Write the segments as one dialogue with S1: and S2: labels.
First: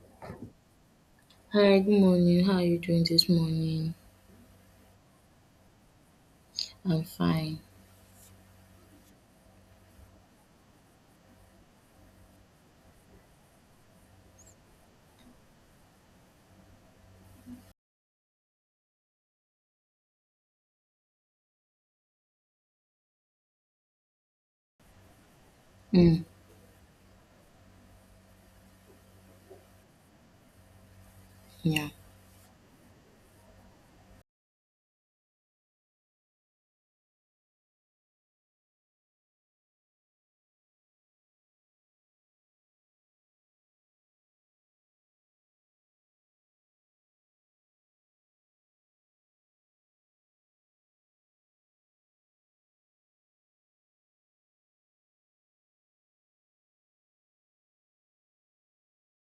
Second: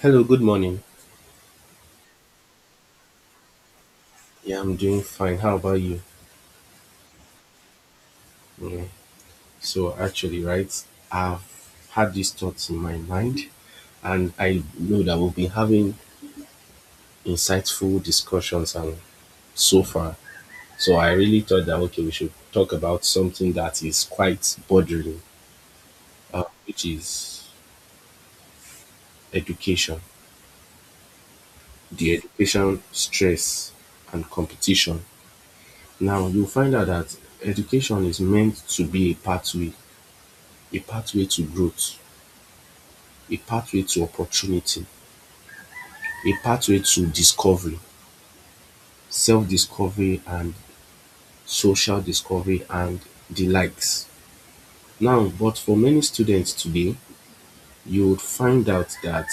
S1: Hello, good morning.
S2: Hi, good morning. How are you doing this morning?
S1: Yeah, I'm doing fine. How about you?
S2: I'm fine.
S1: Yeah. So actually, right, I've had these thoughts in my mind, and I know that we'll be having insightful discussions and so far. So I really thought that okay, we should talk about something that is quite bothering,
S2: Mm,
S1: which is education,
S2: yeah.
S1: the education stress and competition. Now you'll find out that education is meant to be a pathway to growth, a pathway to opportunity, a pathway to discovery, self discovery and social discovery and the likes. Now, but for many students today, you would find out that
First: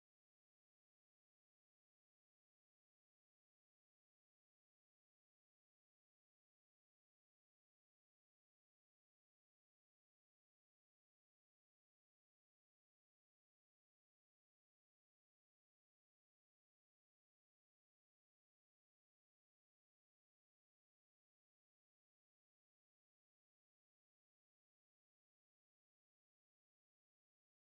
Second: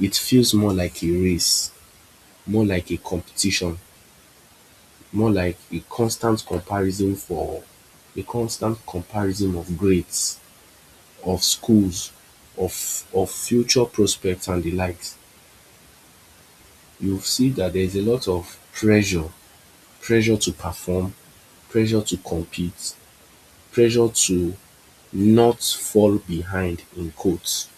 S1: it feels more like a race, more like a competition, more like a constant comparison for a constant comparison of grades, of schools, of of future prospects and the likes. You see that there's a lot of pressure, pressure to perform, pressure to compete, pressure to not fall behind in quotes.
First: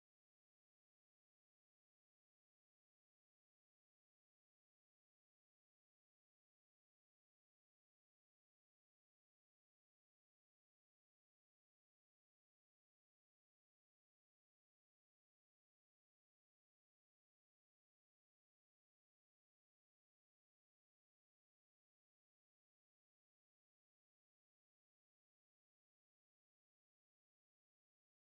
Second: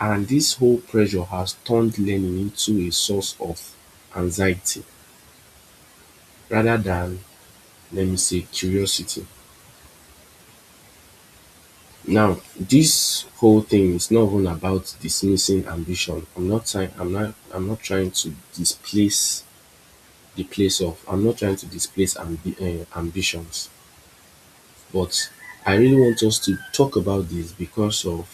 S1: And this whole pressure has turned learning into a source of anxiety rather than, let me say, curiosity. Now, this whole thing is not even about dismissing ambition. I'm not trying. I'm not. I'm not trying to displace the place of. I'm not trying to displace ambitions, but I really want us to talk about this because of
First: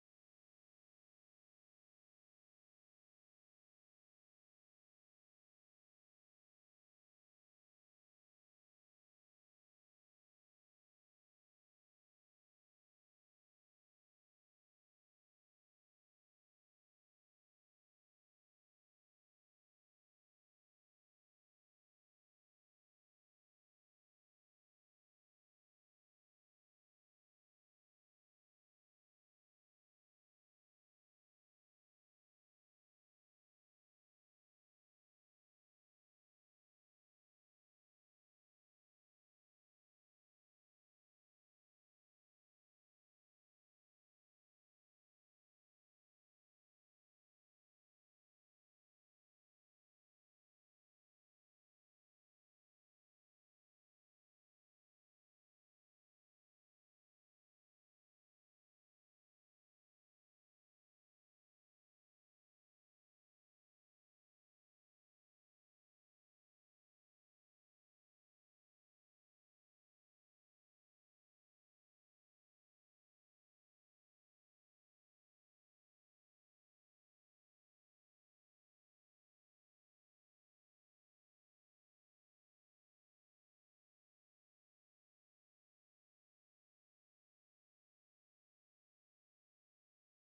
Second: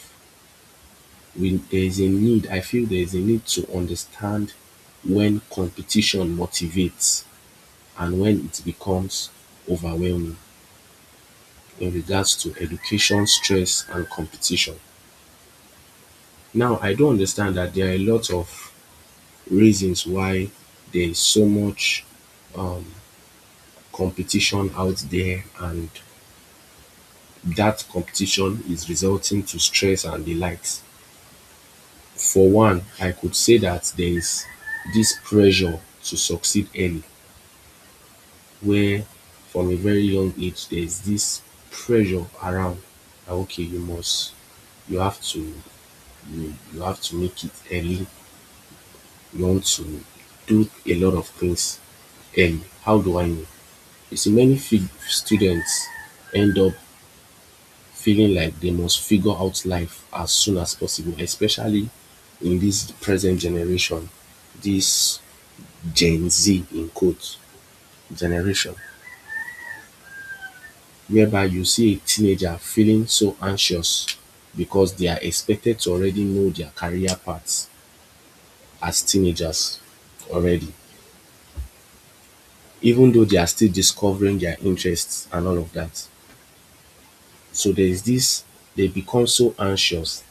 S1: we there is a need I feel there is a need to understand when competition motivates and when it becomes overwhelming in regards to education, stress and competition. Now I do understand that there are a lot of reasons why there is so much um competition out there and that competition is resulting to stress and the likes. For one, I could say that there is this pressure to succeed early where from a very young age there's this pressure around okay you must you have to you have to make it early you want to do a lot of things early. How do I know? You see many students end up feeling like they must figure out life as soon as possible, especially in this present generation, this Gen Z in quotes generation, whereby you see a teenager feeling so anxious because they are expected to already know their career paths as teenagers already, even though they are still discovering their interests and all of that. So there is this, they become so anxious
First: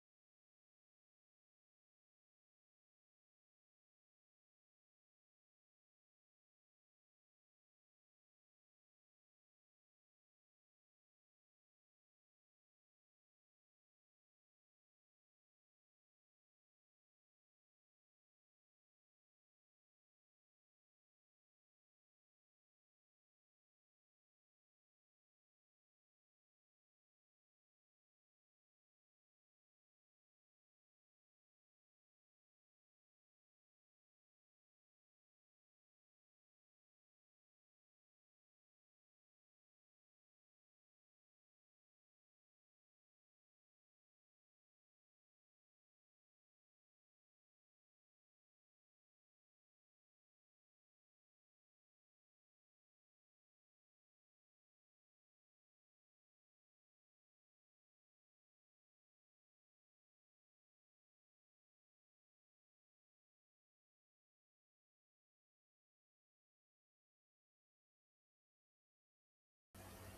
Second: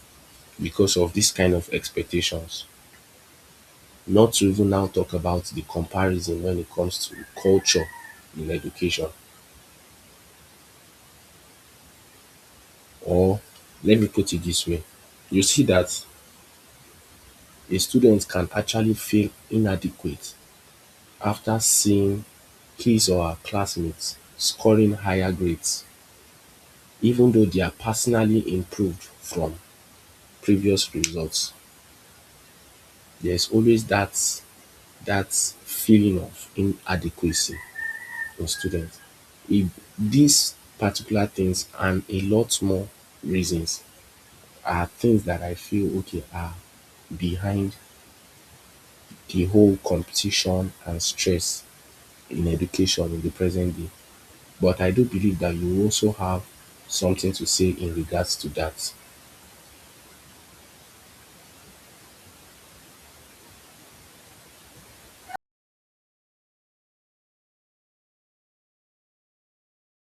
S1: because of this kind of expectations. Not to even now talk about the comparison when it comes to culture in education. Or let me put it this way, you see that a student can actually feel inadequate after seeing his or her classmates scoring higher grades, even though they are personally improved from previous results, there's always that feeling of inadequacy in students. If these particular things and a lot more reasons are things that I feel okay are behind the whole competition and stress in education in the present day. But I do believe that you also have something to say in regards to that.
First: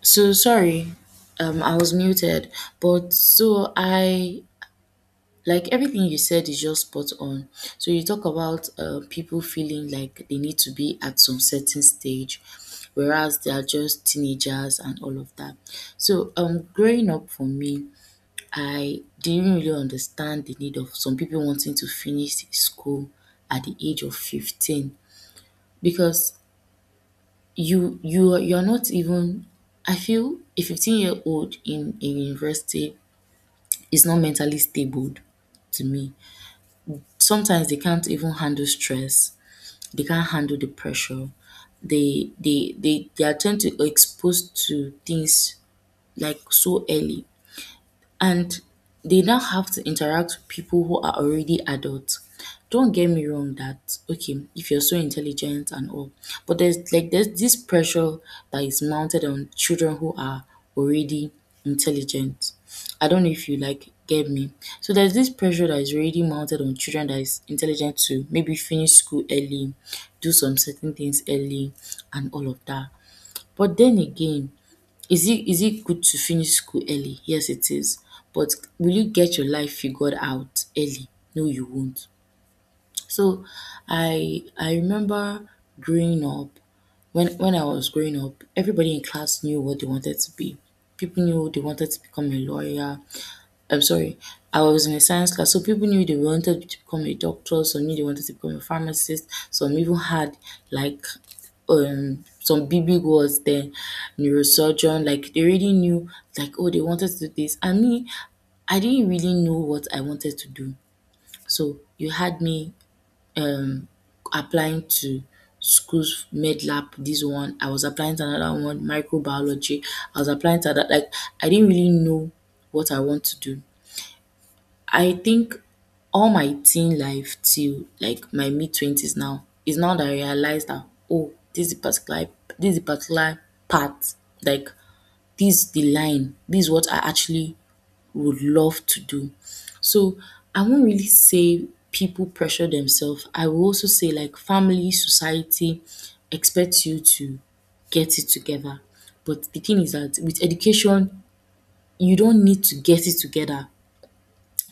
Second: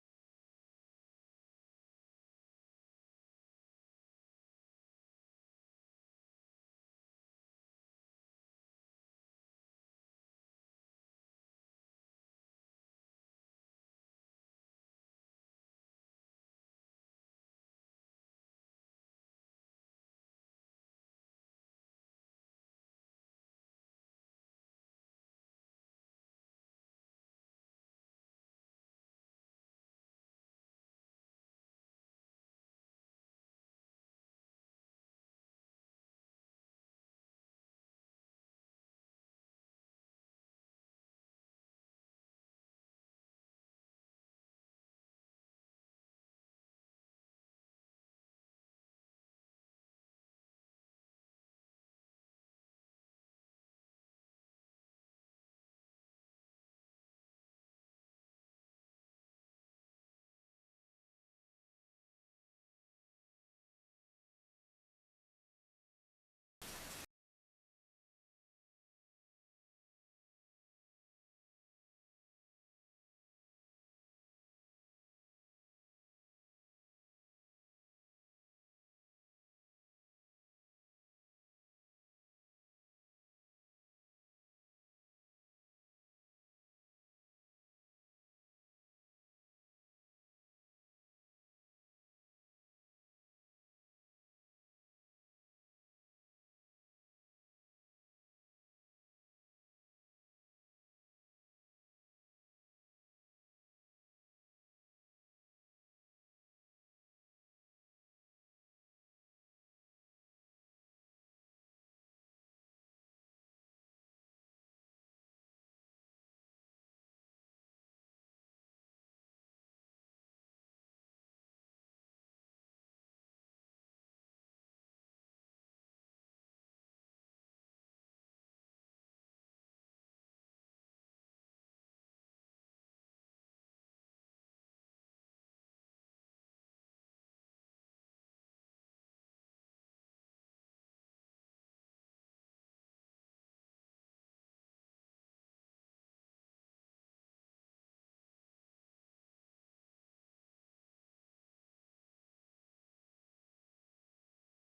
S2: So sorry, I was muted, but so I like everything you said is just spot on. So you talk about people feeling like they need to be at some certain stage, whereas they are just teenagers and all of that. So growing up for me, I didn't really understand the need of some people wanting to finish school at the age of 15 because you're not even I feel a 15-year-old in a university is not mentally stable to me. Sometimes they can't even handle stress, they can't handle the pressure, they are tend to exposed to things like so early, and they now have to interact with people who are already adults. Don't get me wrong that okay, if you're so intelligent and all, but there's this pressure that is mounted on children who are already intelligent. I don't know if you like get me. So there's this pressure that is already mounted on children that is intelligent to maybe finish school early, do some certain things early and all of that. But then again, is it good to finish school early? Yes, it is. But will you get your life figured out early? No, you won't. So I remember growing up, when I was growing up, everybody in class knew what they wanted to be. People knew they wanted to become a lawyer. I'm sorry, I was in a science class, so people knew they wanted to become a doctor, some knew they wanted to become a pharmacist, some even had like some big big words then, neurosurgeon, like they already knew, like oh, they wanted to do this. And me, I didn't really know what I wanted to do. So you had me um applying to schools, med lab this one, I was applying to another one, microbiology, I was applying to that, like I didn't really know what I want to do. I think all my teen life till like my mid twenties, now is now that I realize that oh, this is the particular part, like this is the line, this is what I actually would love to do. So I won't really say people pressure themselves. I will also say like family, society expects you to get it together. But the thing is that with education, you don't need to get it together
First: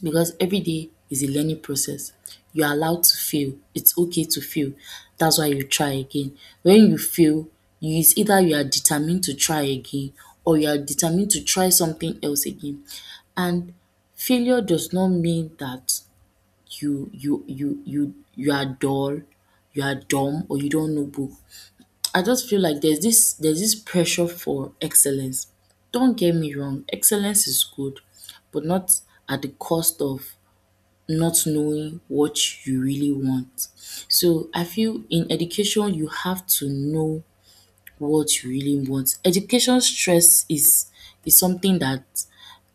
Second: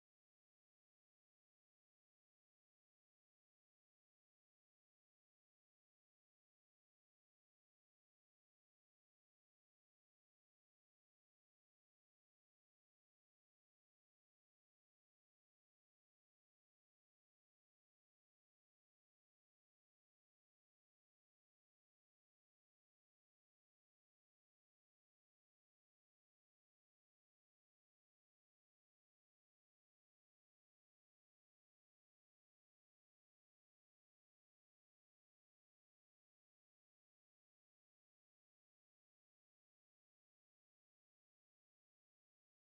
S2: because every day is a learning process. You're allowed to fail. It's okay to fail. That's why you try again. When you fail, you is either you are determined to try again or you are determined to try something else again. And failure does not mean that you are dull, you are dumb, or you don't know book. I just feel like there's this pressure for excellence. Don't get me wrong, excellence is good, but not at the cost of not knowing what you really want. So I feel in education you have to know what you really want. Education stress is something that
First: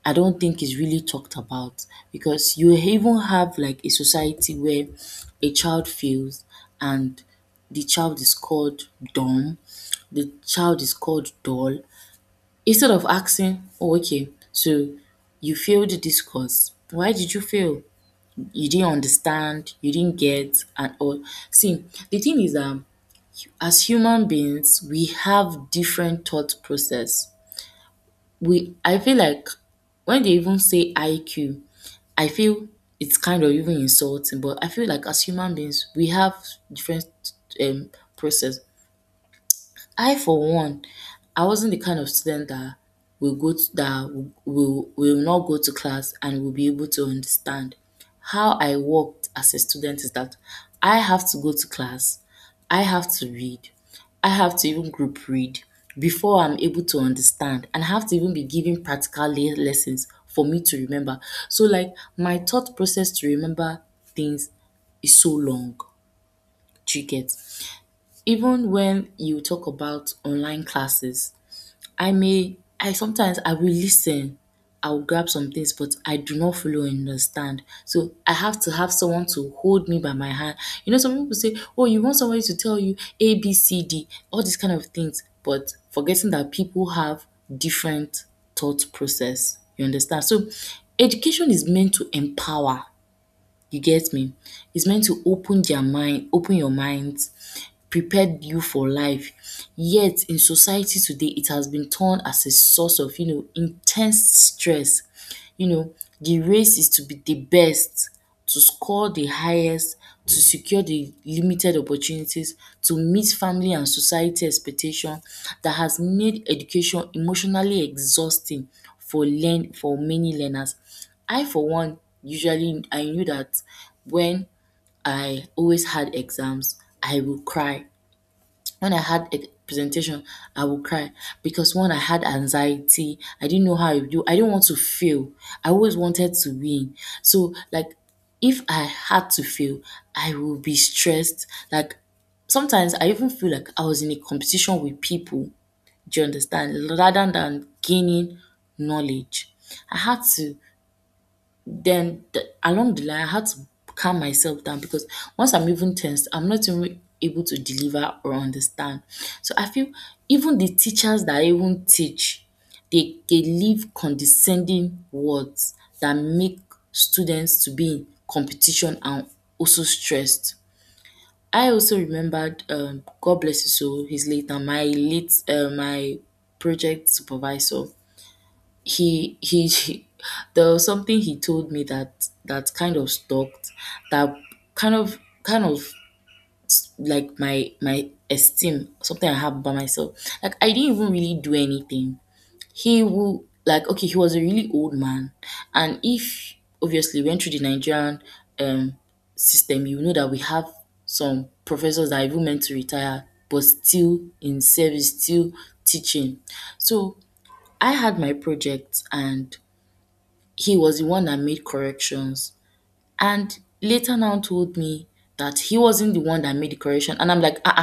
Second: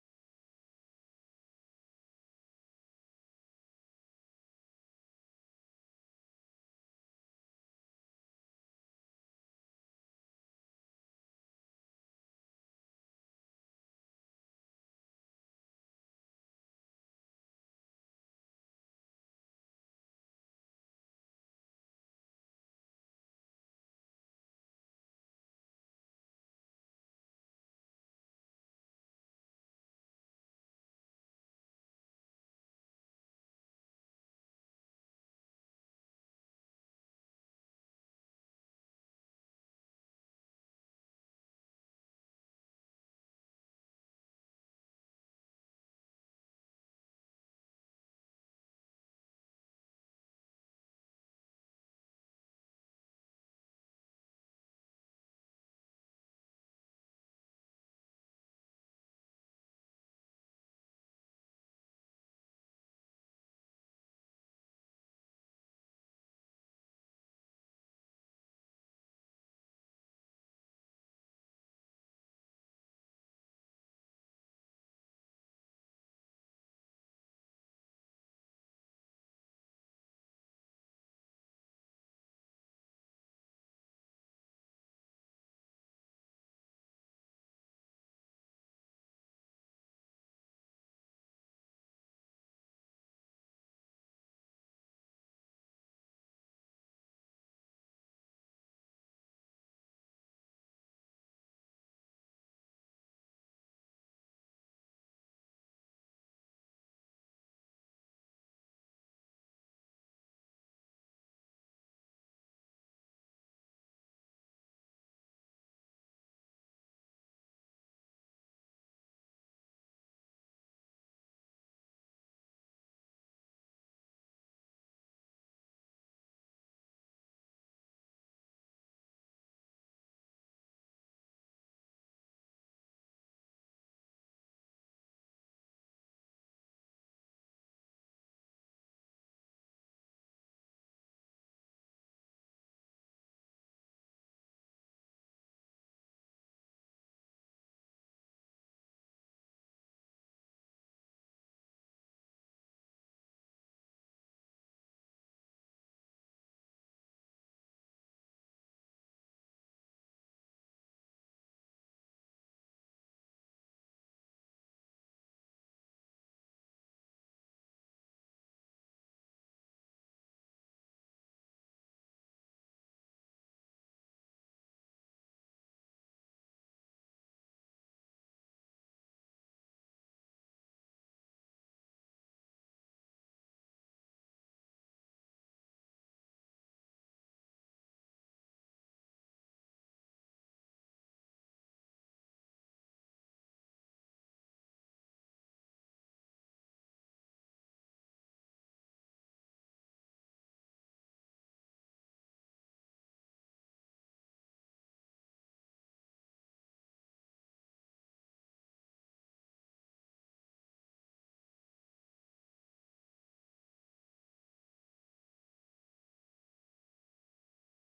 S2: I don't think is really talked about, because you even have like a society where a child fails and the child is called dumb, the child is called dull. Instead of asking, oh okay, so you failed this course. Why did you fail? You didn't understand, you didn't get, and all. See, the thing is, as human beings, we have different thought process. I feel like when they even say IQ, I feel it's kind of even insulting. But I feel like as human beings, we have different um process. I for one, I wasn't the kind of student that will go to, that will, will not go to class and will be able to understand. How I worked as a student is that I have to go to class, I have to read, I have to even group read before I'm able to understand, and I have to even be given practical lessons for me to remember. So like my thought process to remember things is so long. Do you get? Even when you talk about online classes, I sometimes I will listen, I will grab some things, but I do not fully understand. So I have to have someone to hold me by my hand. You know, some people say, "Oh, you want somebody to tell you A, B, C, D," all these kind of things, but forgetting that people have different thought process. You understand? So education is meant to empower, you get me? It's meant to open your mind, prepare you for life. Yet in society today, it has been turned as a source of you know intense stress. You know, the race is to be the best, to score the highest, to secure the limited opportunities, to meet family and society expectation that has made education emotionally exhausting for learn for many learners. I for one, usually I knew that when I always had exams, I would cry. When I had a presentation, I would cry because one, I had anxiety. I didn't know how I do. I didn't want to fail. I always wanted to win. So like, if I had to fail, I would be stressed. Like sometimes I even feel like I was in a competition with people. Do you understand? Rather than gaining knowledge, I had to, along the line, I had to calm myself down because once I'm even tensed, I'm not even able to deliver or understand. So I feel even the teachers that even teach, they leave condescending words that make students to be in competition and also stressed. I also remembered God bless you so, his late and my late, my project supervisor, he, there was something he told me that kind of stalked, that kind of kind of like my esteem, something I have by myself, like I didn't even really do anything. He will like okay, he was a really old man, and if obviously went through the Nigerian um system, you know that we have some professors that are even meant to retire but still in service, still teaching. So I had my project and he was the one that made corrections. And later now told me that he wasn't the one that made the correction. And I'm like, ah,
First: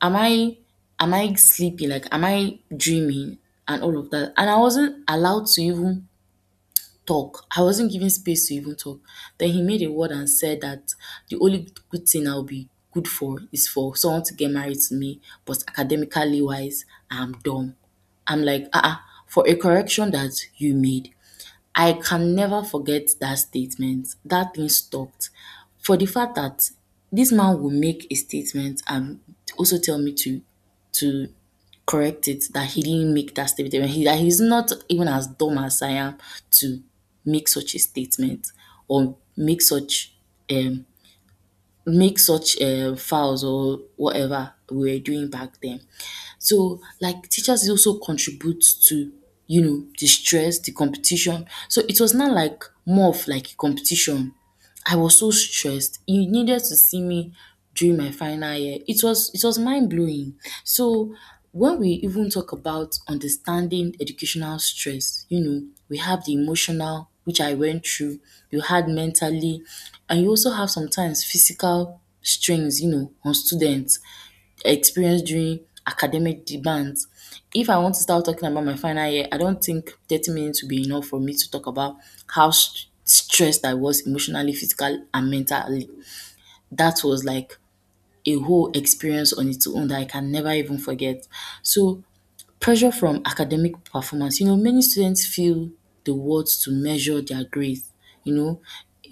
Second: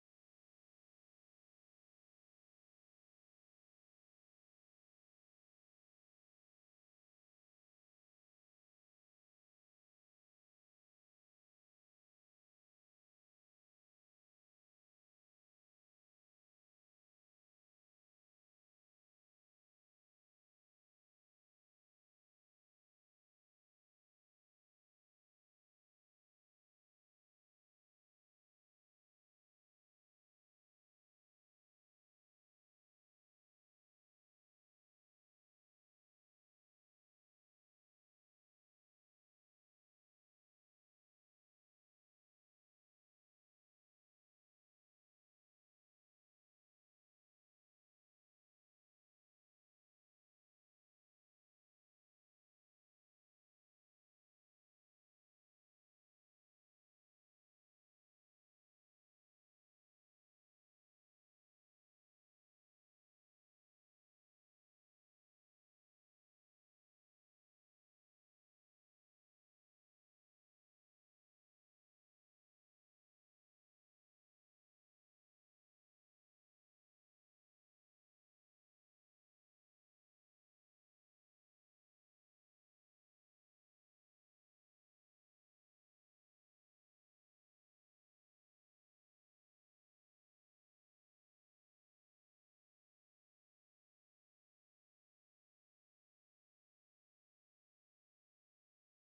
S2: ah, am I sleeping? Like, am I dreaming? And all of that. And I wasn't allowed to even talk. I wasn't given space to even talk. Then he made a word and said that the only good thing I'll be good for is for someone to get married to me, but academically wise, I'm dumb. I'm like, ah, ah, for a correction that you made, I can never forget that statement. That thing stopped. For the fact that this man will make a statement and also tell me to to correct it, that he didn't make that statement. He, that he's not even as dumb as I am to make such a statement, or um make such fouls or whatever we were doing back then. So like teachers also contribute to you know the stress, the competition. So it was not like more of like a competition. I was so stressed. You needed to see me during my final year. It was mind blowing. So when we even talk about understanding educational stress, you know, we have the emotional, which I went through, you had mentally, and you also have sometimes physical strains, you know, on students, experience during academic demands. If I want to start talking about my final year, I don't think 30 minutes will be enough for me to talk about how stressed I was emotionally, physical, and mentally. That was like a whole experience on its own that I can never even forget. So pressure from academic performance. You know, many students feel the words to measure their grades. You know,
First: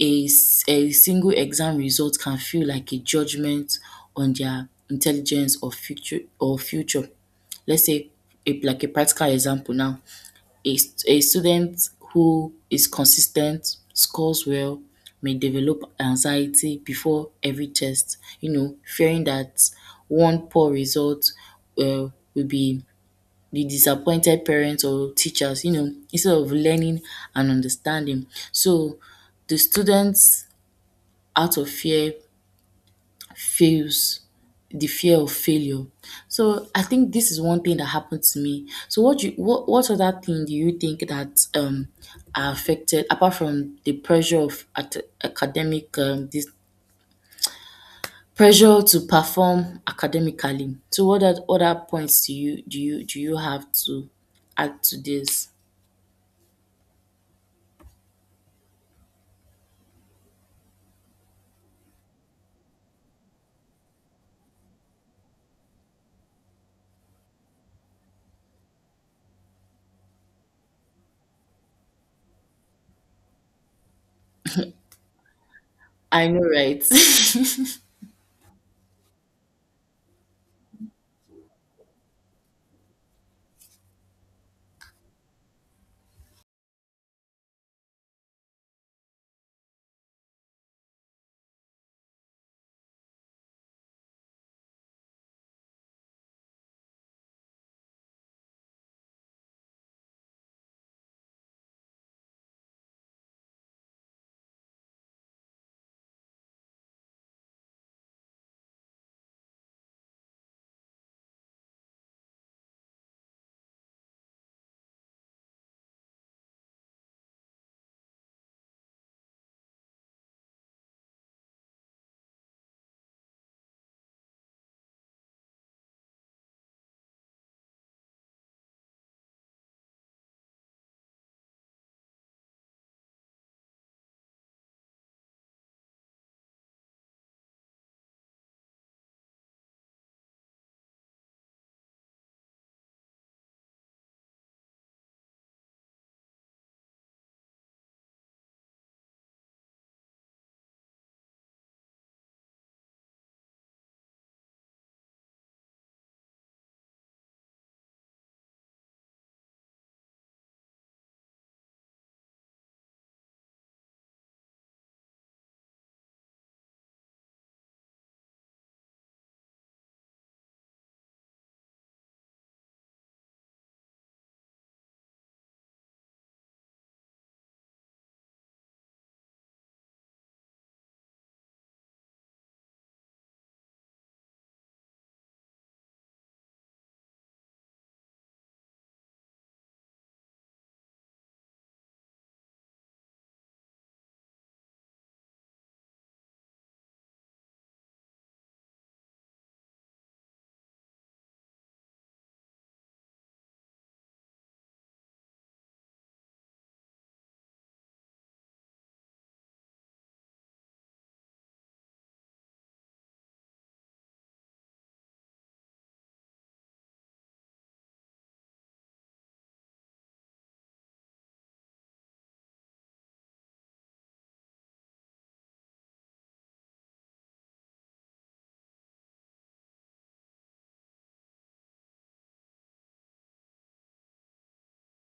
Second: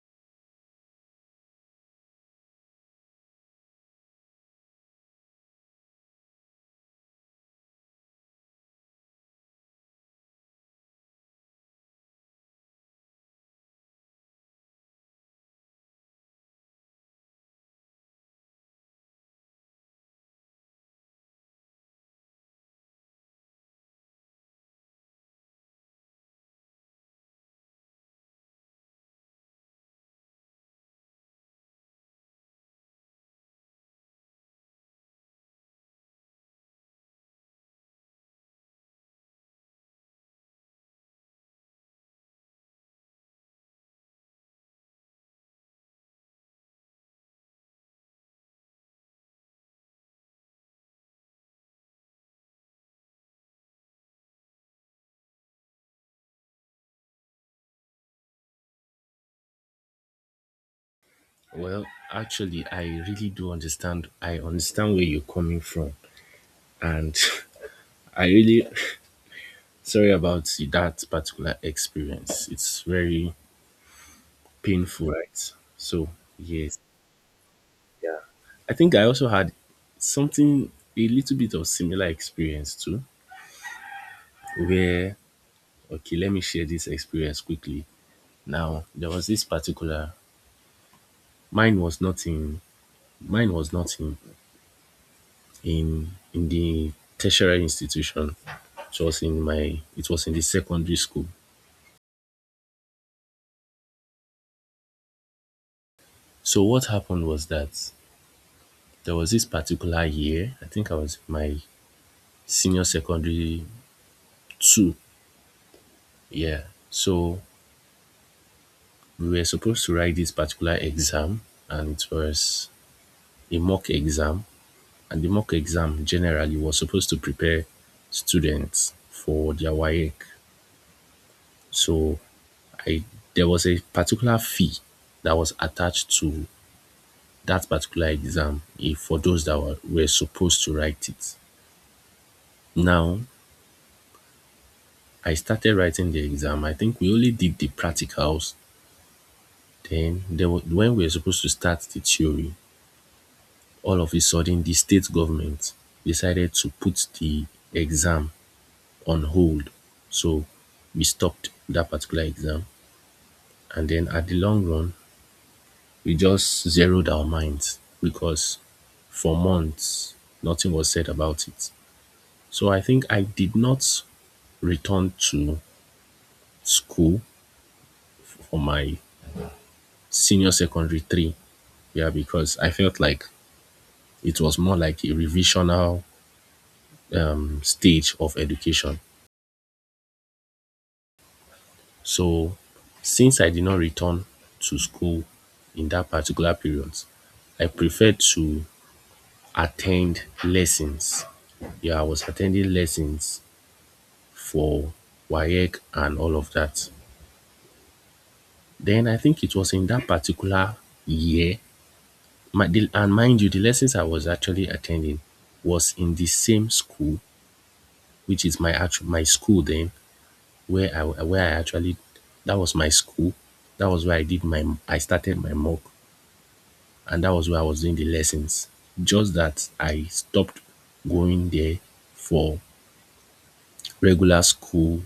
S2: a single exam result can feel like a judgment on their intelligence or future. Let's say like a practical example now. A student who is consistent, scores well, may develop anxiety before every test, you know, fearing that one poor result uh, will be the disappointed parents or teachers, you know, instead of learning and understanding. So the students out of fear fails, the fear of failure. So I think this is one thing that happened to me. So what other thing do you think that are affected apart from the pressure of at- academic this pressure to perform academically? So what are other points do you do you have to add to this?
S1: Well, actually, I really do understand. I understand where you're coming from. And I really sorry about that particular experience. It's very painful, right? So,
S2: I know,
S1: yes.
S2: right?
S1: I think I also had something, a little bit of similar experience too, where, okay, let me share this experience quickly. Now, there was this particular, mine was not in, mine was not in in the tertiary institution. It was in my it was in the secondary school. So what happened was that there was this particular year, I think I was in my senior secondary two, yeah. So we were supposed to write this particular exam and it was a mock exam and the mock exam generally was supposed to prepare students for their WAEC. So I there was a particular fee that was attached to that particular exam if for those that were supposed to write it. Now, I started writing the exam. I think we only did the practicals. Then, when we were supposed to start the theory, all of a sudden, the state government decided to put the exam on hold. So, we stopped that particular exam. And then, at the long run, we just zeroed our minds because for months, nothing was said about it. So I think I did not returned to school for my senior secondary three. Yeah, because I felt like it was more like a revisional stage of education. So, since I did not return to school in that particular period, I preferred to attend lessons. Yeah, I was attending lessons for WAEC and all of that. Then I think it was in that particular year My, the, and mind you, the lessons I was actually attending was in the same school, which is my actual my school then, where I actually that was my school. That was where I did my I started my mock, and that was where I was doing the lessons. Just that I stopped going there for regular school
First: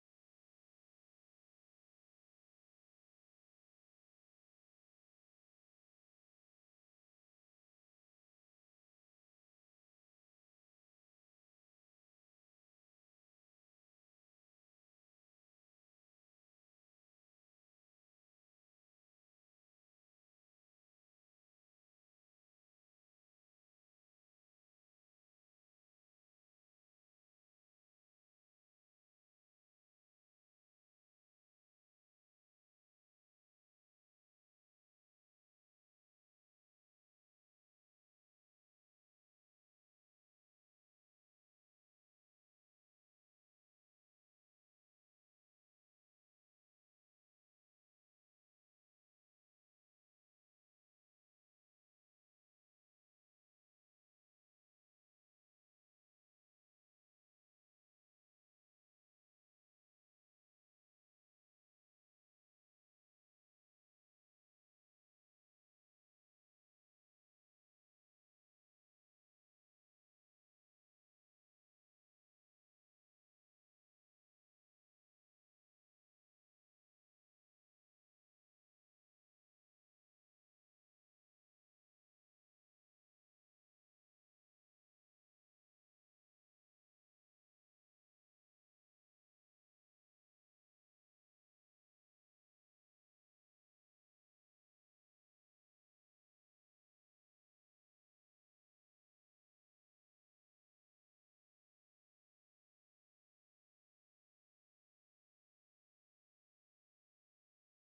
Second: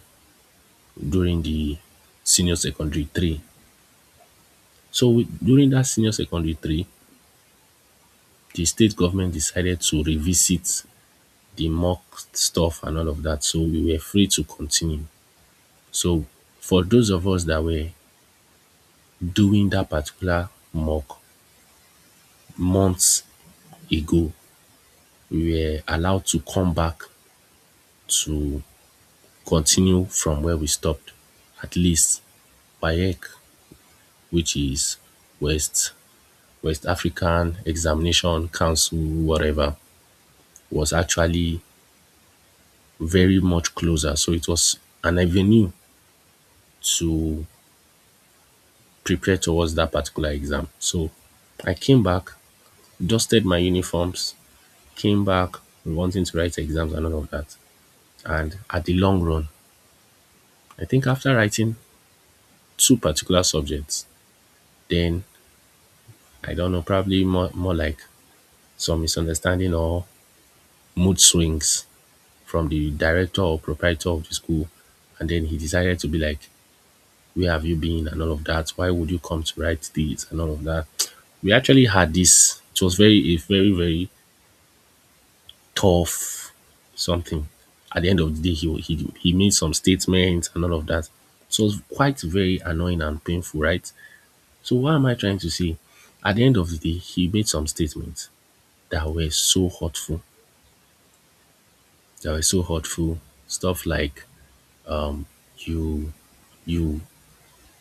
S1: during the senior secondary three. So during that senior secondary three, the state government decided to revisit the mock stuff and all of that. So we were free to continue. So for those of us that were doing that particular mock months ago, we were allowed to come back to continue from where we stopped. At least WAEC, which is West West African Examination Council, whatever, was actually very much closer. So it was an avenue to prepare towards that particular exam. So I came back, dusted my uniforms, came back wanting to write exams and all of that. And at the long run, I think after writing two particular subjects, then I don't know, probably more, more like some misunderstanding or mood swings from the director or proprietor of the school. And then he decided to be like, "Where have you been?" and all of that. "Why would you come to write this?" and all of that. We actually had this, it was very, a very, very tough something. At the end of the day, he made some statements and all of that. So it's quite very annoying and painful, right? So what am I trying to say? At the end of the day, he made some statements that were so hurtful. That were so hurtful. Stuff like you you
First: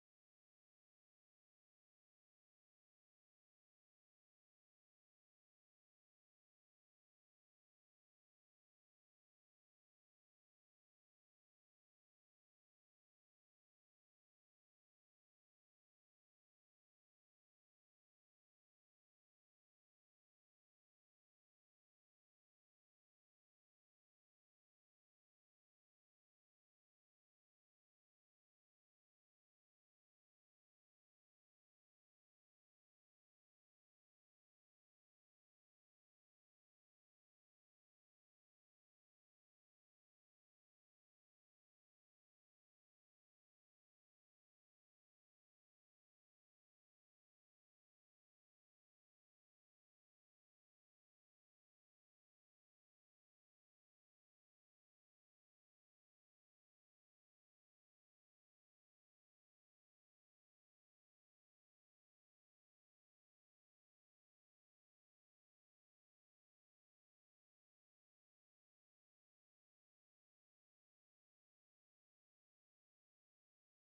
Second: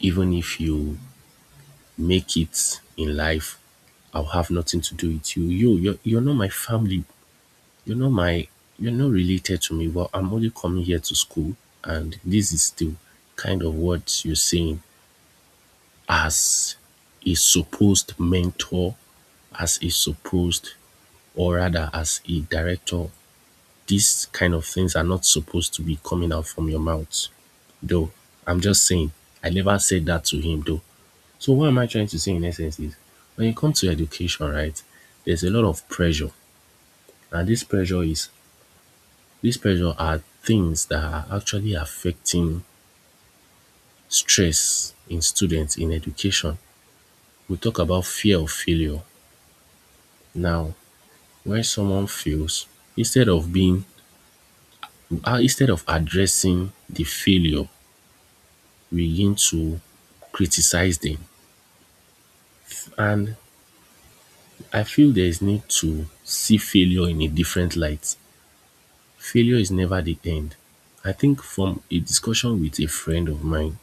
S1: even if you make it in life I'll have nothing to do with you. You, you're not my family. You know, my, you're not related to me, but I'm only coming here to school, and this is the kind of what you're saying as a supposed mentor, as a supposed, or rather, as a director. These kind of things are not supposed to be coming out from your mouth, though. I'm just saying, I never said that to him, though. So, what am I trying to say in essence is when it comes to education, right, there's a lot of pressure, and this pressure is These pressure are things that are actually affecting stress in students in education. We talk about fear of failure. Now, when someone fails, instead of being instead of addressing the failure, we begin to criticize them. And I feel there is need to see failure in a different light. Failure is never the end. I think from a discussion with a friend of mine,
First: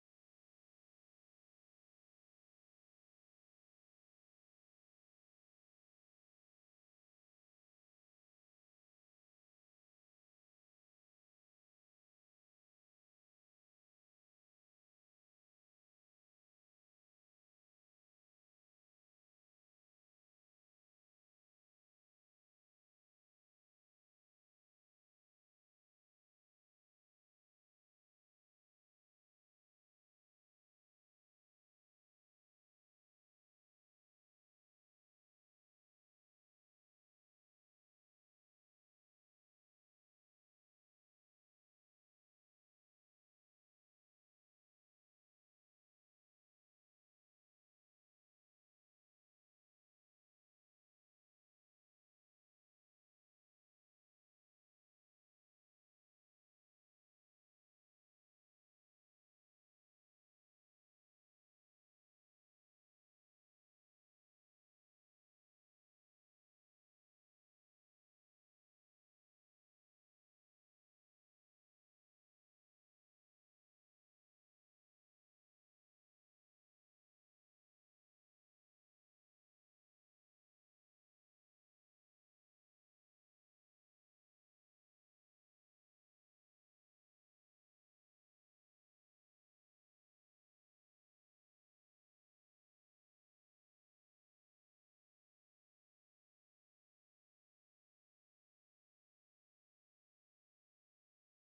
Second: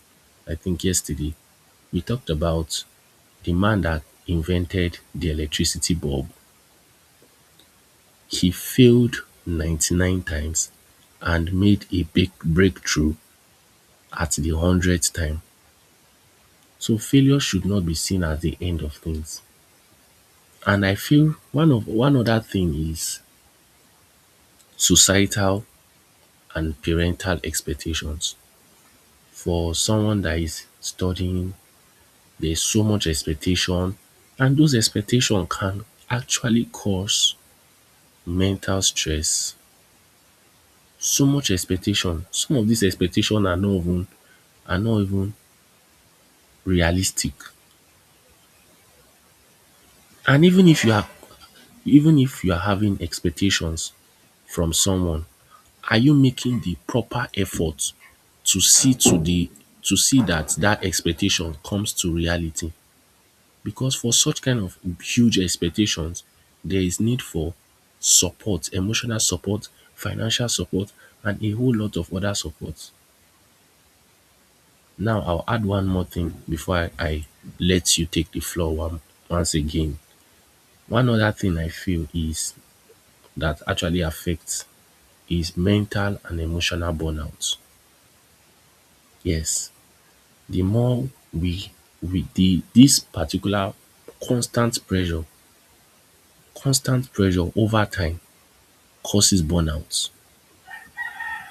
S1: I think yesterday, we talked about The man that invented the electricity bulb, he failed 99 times and made a big breakthrough at the 100th time. So failure should not be seen as the end of things. And I feel one of one other thing is societal and parental expectations. For someone that is studying, there's so much expectation and those expectations can actually cause mental stress, so much expectation. Some of these expectations are not even realistic, and even if you are even if you are having expectations from someone, are you making the proper effort to see to the to see that that expectation comes to reality? Because for such kind of huge expectations there is need for support, emotional support, financial support, and a whole lot of other supports. Now I'll add one more thing before I let you take the floor one, once again. One other thing I feel is that actually affects is mental and emotional burnout. Yes, the more we the this particular constant pressure, constant pressure over time causes burnout.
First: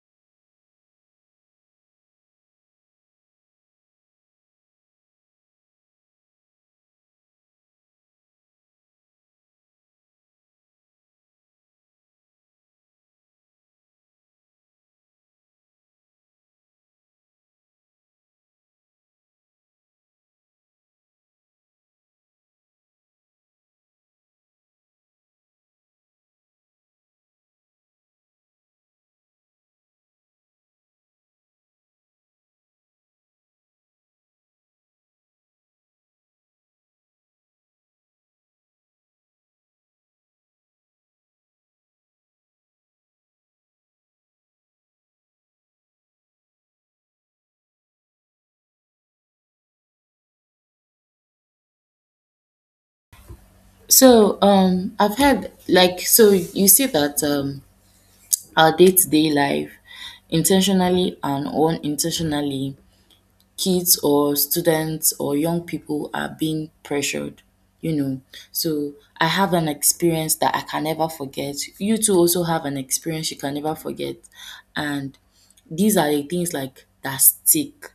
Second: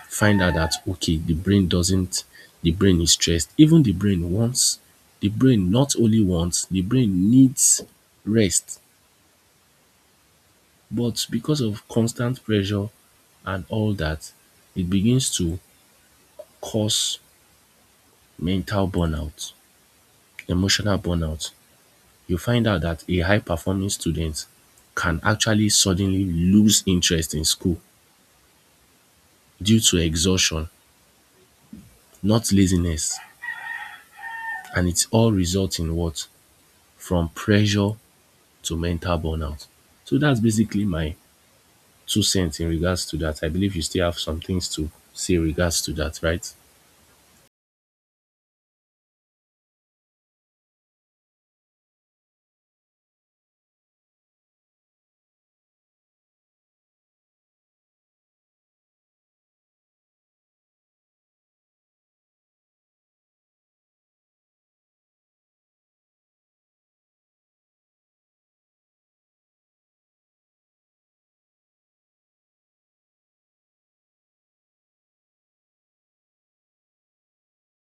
S1: Find out that okay, the brain doesn't the brain is stressed. Even the brain wants the brain not only wants, the brain needs rest. But because of constant pressure and all that, it begins to cause mental burnout, emotional burnout. You find out that a high performing student can actually suddenly lose interest in school due to exhaustion, not laziness. And it's all result in what? From pressure to mental burnout. So that's basically my two cents in regards to that. I believe you still have some things to say regards to that, right?
S2: So I've had like, so you see that our day to day life, intentionally and unintentionally, kids or students or young people are being pressured, you know. So I have an experience that I can never forget. You two also have an experience you can never forget, and these are the things like that stick.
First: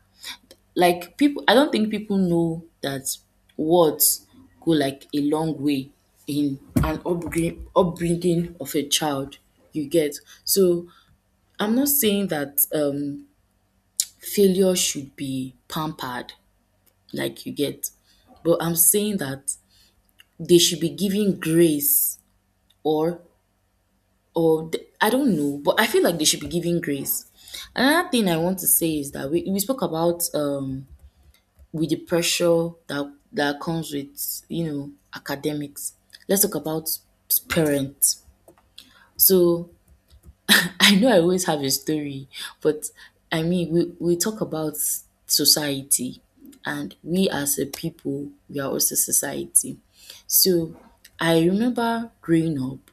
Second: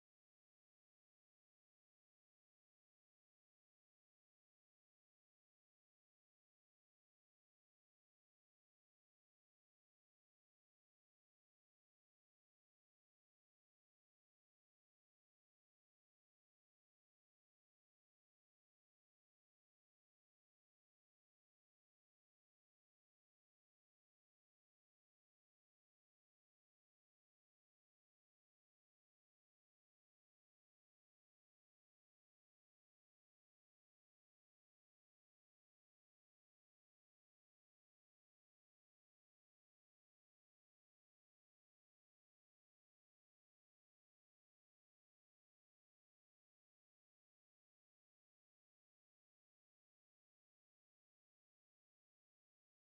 S2: Like, people, I don't think people know that words go like a long way in an upbringing of a child, you get. So I'm not saying that failure should be pampered, like, you get, but I'm saying that they should be given grace, or I don't know, but I feel like they should be given grace. Another thing I want to say is that we spoke about with the pressure that comes with, you know, academics. Let's talk about parents. So I know I always have a story, but I mean, we talk about society, and we, as a people, we are also society. So I remember growing up,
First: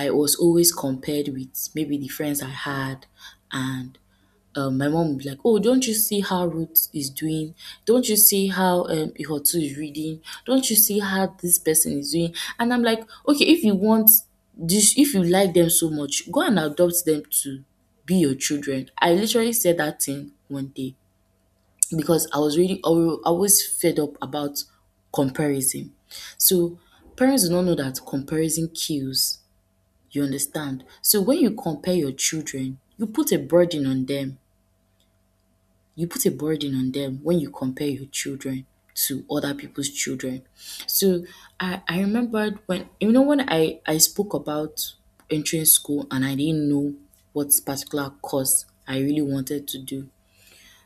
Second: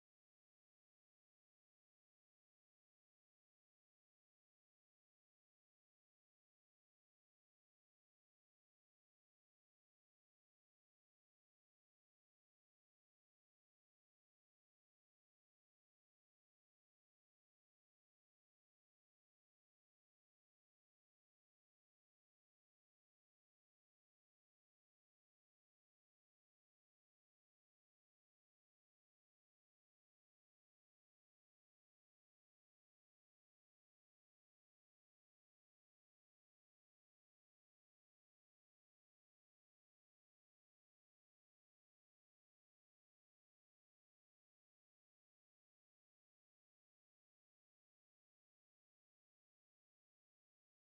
S2: I was always compared with maybe the friends I had. And, my mom would be like, "Oh, don't you see how Ruth is doing? Don't you see how, Ihotu is reading? Don't you see how this person is doing?" And I'm like, "Okay, if you want if you like them so much, go and adopt them to be your children." I literally said that thing one day because I was really always fed up about comparison. So parents do not know that comparison kills. You understand? So when you compare your children, you put a burden on them. You put a burden on them when you compare your children to other people's children. So I remembered when, you know, when I spoke about entering school and I didn't know what particular course I really wanted to do.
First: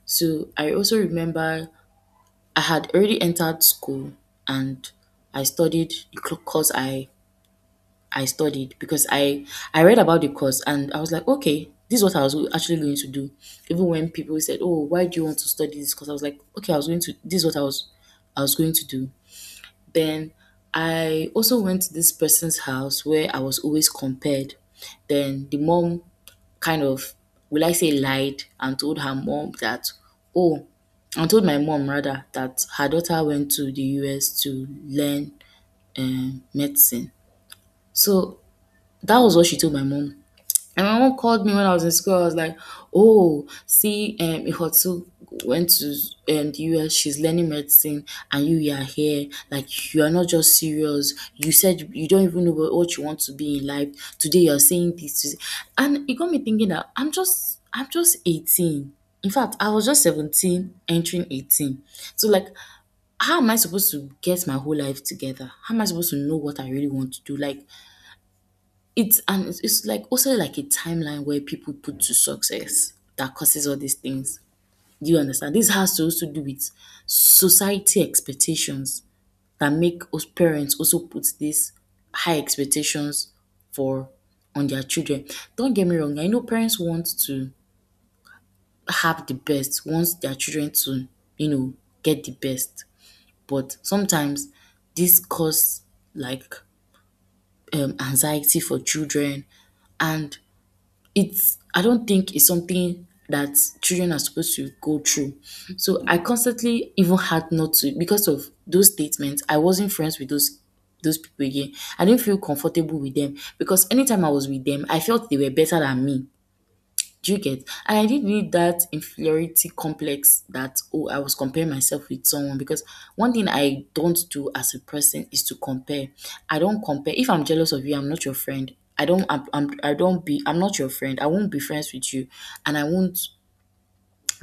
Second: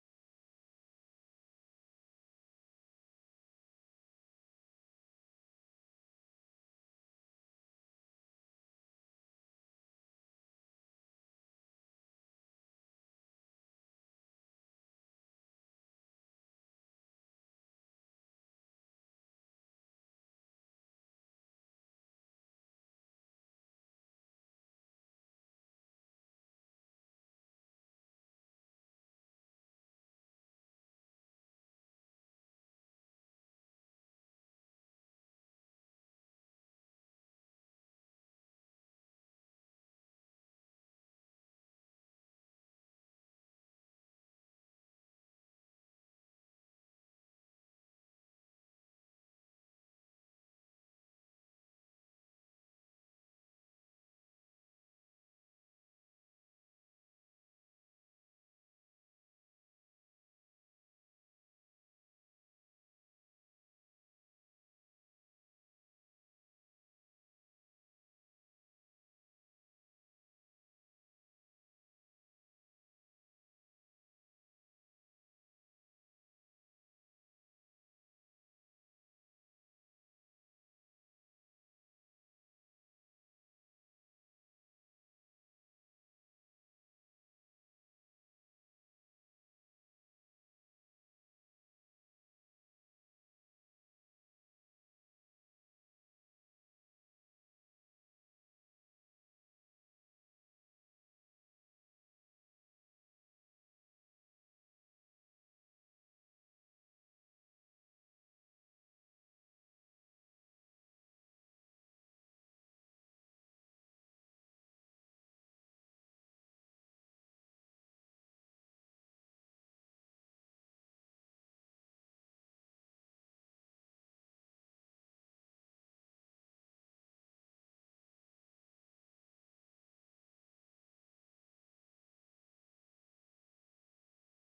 S2: So I also remember I had already entered school, and I studied the course I studied because I read about the course and I was like, "Okay, this is what I was actually going to do." Even when people said, "Oh, why do you want to study this course?" I was like, "Okay, I was going to. This is what I was going to do." Then I also went to this person's house where I was always compared. Then the mom kind of, will I say, lied and told her mom that, oh, and told my mom rather, that her daughter went to the US to learn, medicine. So that was what she told my mom. And my mom called me when I was in school. I was like, oh, "See, Ihotsu went to, the US. She's learning medicine, and you are here. Like, you are not just serious. You said you don't even know what you want to be in life. Today, you're saying this." And it got me thinking that I'm just 18. In fact, I was just 17, entering 18. So, like, how am I supposed to get my whole life together? How am I supposed to know what I really want to do? Like, it's like also like a timeline where people put to success that causes all these things. Do you understand? This has to also do with society expectations that make us, parents, also put these high expectations for on their children. Don't get me wrong, I know parents want to have the best, wants their children to, you know, get the best. But sometimes this cause, like, anxiety for children, and it's I don't think it's something that children are supposed to go through. So I constantly even had not to, because of those statements, I wasn't friends with those people again. I didn't feel comfortable with them because anytime I was with them, I felt they were better than me. Do you get? And I did build that inferiority complex that, oh, I was comparing myself with someone, because one thing I don't do as a person is to compare. I don't compare. If I'm jealous of you, I'm not your friend. I don't, I'm, I don't be, I'm not your friend. I won't be friends with you, and I won't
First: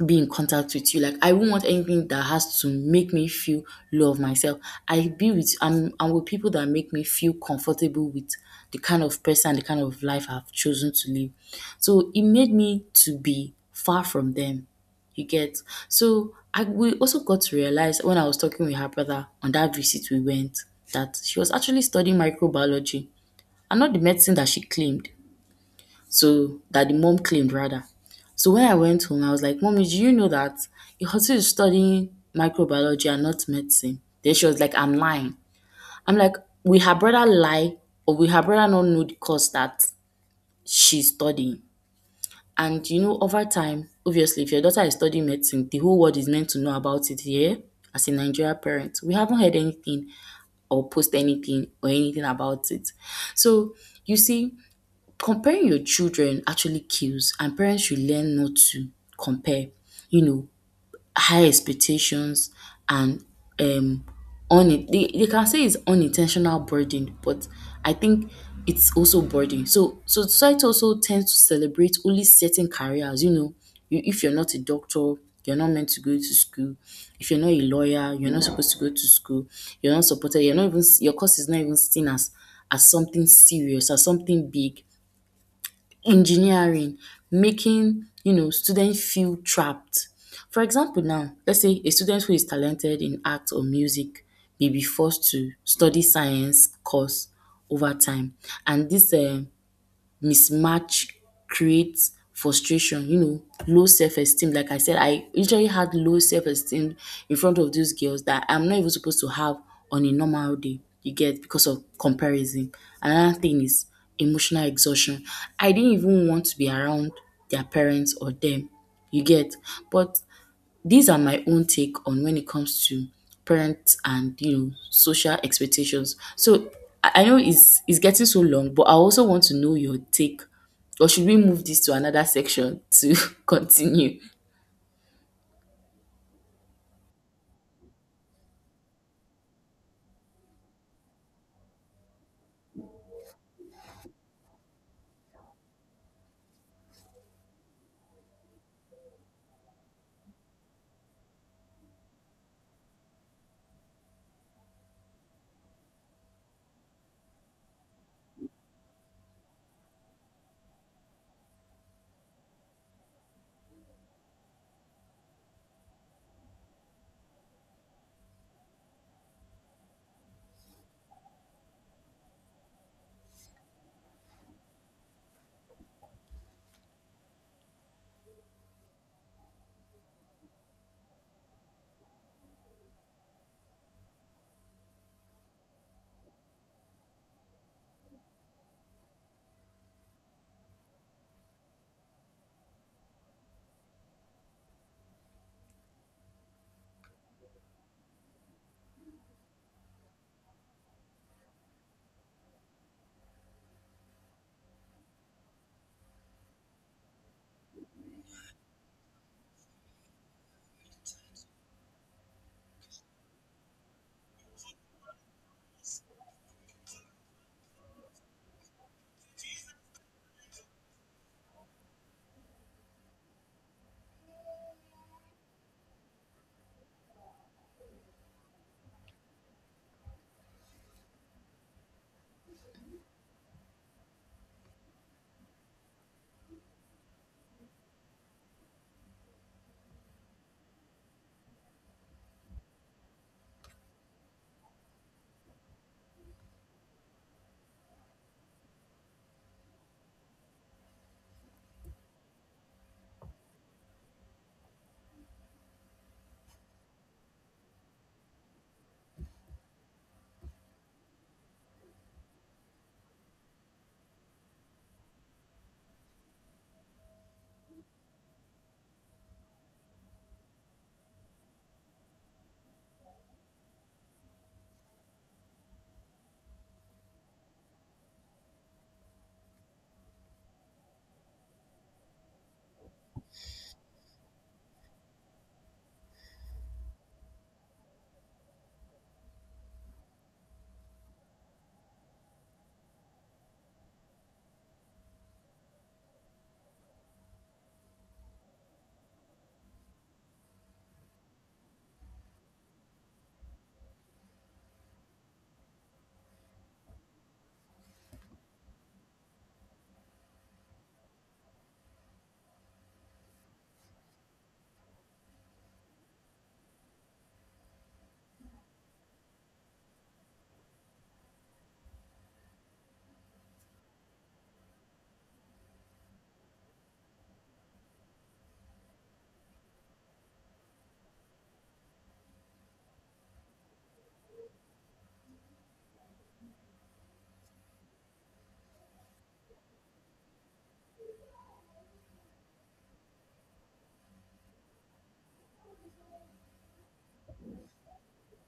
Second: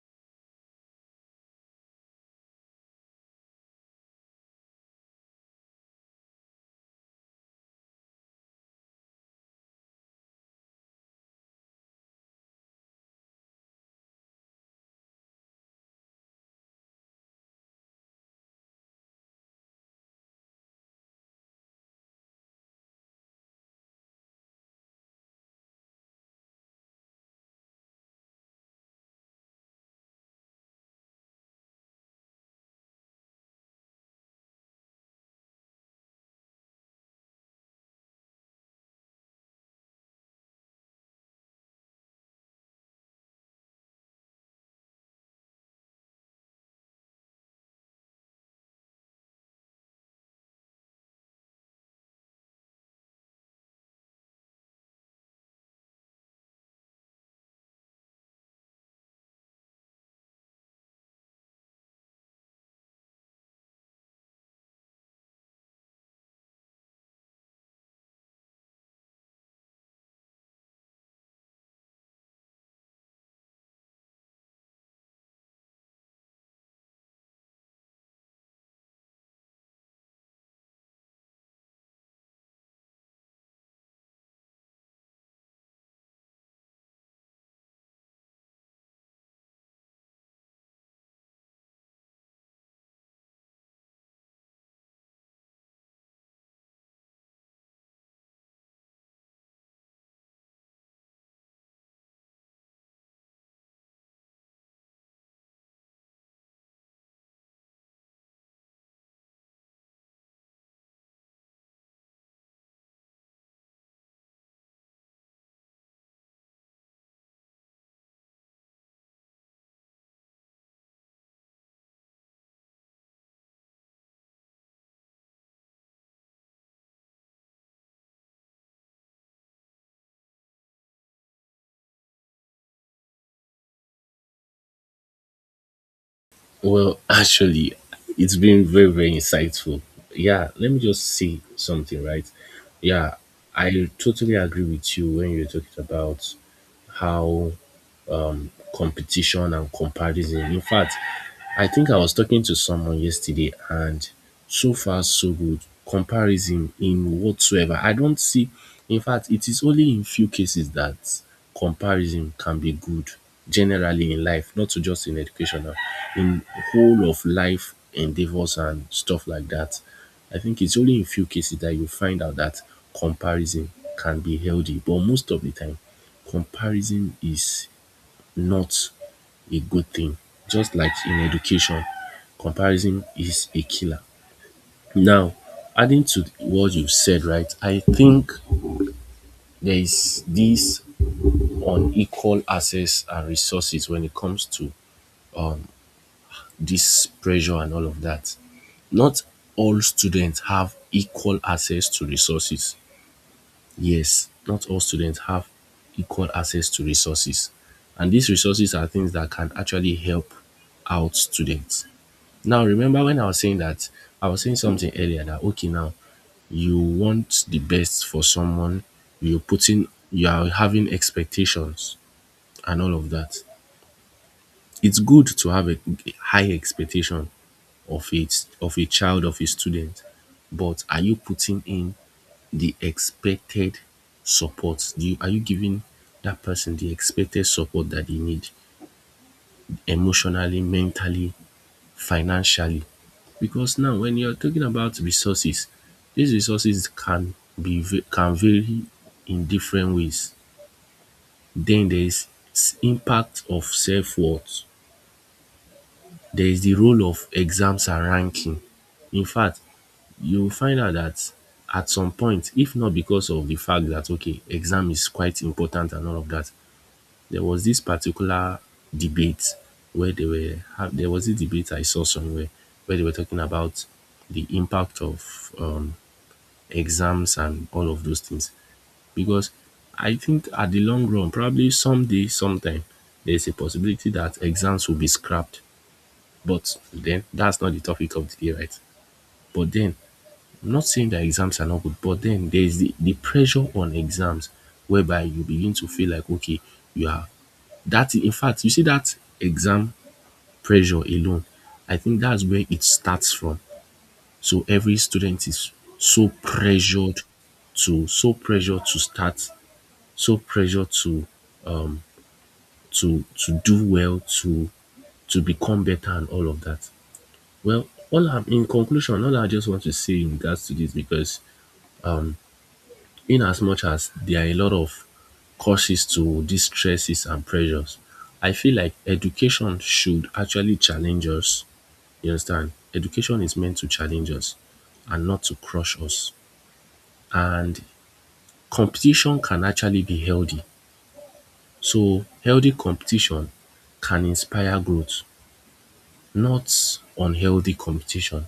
S2: be in contact with you. Like, I won't want anything that has to make me feel low of myself. I'm with people that make me feel comfortable with the kind of person, the kind of life I've chosen to live. So it made me to be far from them. You get. So I, we also got to realize when I was talking with her brother on that visit we went that she was actually studying microbiology and not the medicine that she claimed. So that, the mom claimed, rather. So when I went home, I was like, "Mommy, do you know that your Ihotu is studying microbiology and not medicine?" Then she was like, "I'm lying." I'm like, will her brother lie, or will her brother not know the course that she's studying? And, you know, over time, obviously, if your daughter is studying medicine, the whole world is meant to know about it here. As a Nigerian parent, we haven't heard anything, or post anything, or anything about it. So you see, comparing your children actually kills, and parents should learn not to compare, you know. High expectations and, um un they can say it's unintentional burden, but I think it's also burden. So, so society also tends to celebrate only certain careers, you know. If you're not a doctor, you're not meant to go to school. If you're not a lawyer, you're not supposed to go to school. You're not supported. You're not even Your course is not even seen as something serious, as something big. Engineering, making, you know, students feel trapped. For example now, let's say a student who is talented in art or music may be forced to study science course over time, and this mismatch creates frustration, you know, low self esteem. Like I said, I literally had low self esteem in front of those girls that I'm not even supposed to have on a normal day, you get, because of comparison. Another thing is emotional exhaustion. I didn't even want to be around their parents or them, you get. But these are my own take on when it comes to parents and, you know, social expectations. So I know it's getting so long, but I also want to know your take. Or should we move this to another section to continue?
S1: Well, actually, it's been very, very insightful. Yeah, let me just say something, right? Yeah, I totally agree with you when you're talking about how competition and comparison. In fact, I think I was talking to someone yesterday and so far so good. Comparison in whatsoever. I don't see, in fact, it is only in few cases that comparison can be good generally in life, not to just in educational, in whole of life endeavors and stuff like that. I think it's only in few cases that you find out that comparison can be healthy, but most of the time, comparison is not a good thing. Just like in education, comparison is a killer. Now, adding to what you've said, right, I think there is this unequal access and resources when it comes to um, this pressure and all of that. Not all students have equal access to resources. Yes, not all students have equal access to resources. And these resources are things that can actually help out students. Now, remember when I was saying that I was saying something earlier that okay, now you want the best for someone, you are having expectations and all of that. It's good to have a high expectation of a child, of a student, but are you putting in the expected support? Are you giving that person the expected support that they need emotionally, mentally, financially because now when you're talking about resources, these resources can can vary in different ways. Then there is impact of self worth. There is the role of exams and ranking. In fact, you will find out that at some point, if not because of the fact that okay, exam is quite important and all of that, there was this particular debate where they were ha- there was a debate I saw somewhere where they were talking about the impact of exams and all of those things because I think at the long run probably someday sometime there's a possibility that exams will be scrapped, but then that's not the topic of the day, right? But then I'm not saying that exams are not good, but then there's the pressure on exams whereby you begin to feel like okay you are that in fact, you see that exam pressure alone, I think that's where it starts from. So every student is so pressured so pressured to start, so pressured to to do well, to become better and all of that. Well, all I just want to say in regards to this because in as much as there are a lot of causes to these stresses and pressures, I feel like education should actually challenge us. You understand? Education is meant to challenge us and not to crush us. And competition can actually be healthy. So, healthy competition can inspire growth, not unhealthy competition.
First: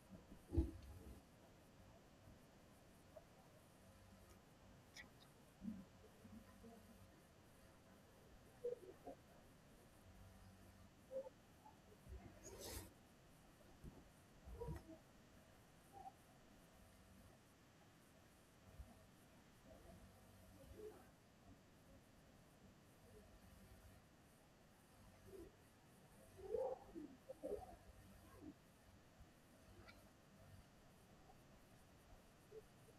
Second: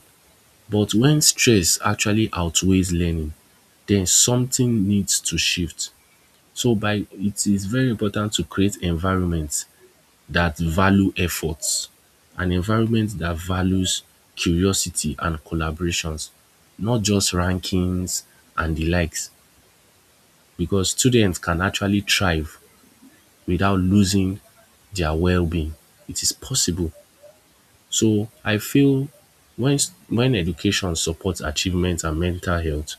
S1: But when stress actually outweighs learning, then something needs to shift. So by it is very important to create environments that value efforts, an environment that values curiosity and collaborations, not just rankings and the likes, because students can actually thrive without losing their well-being. It is possible. So I feel when education supports achievement and mental health,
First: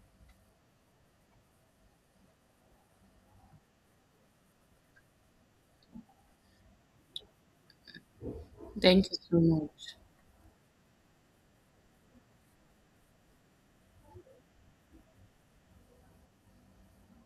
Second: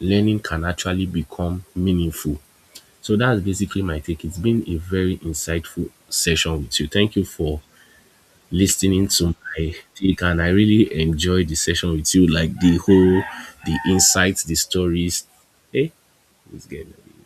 S1: learning can actually become meaningful. So that's basically my take. It's been a very insightful session with you. Thank you for
S2: Thank
S1: listening
S2: you
S1: to
S2: so
S1: my
S2: much.
S1: take and I really enjoyed the session with you, like the insights, the stories. Hey, it's good.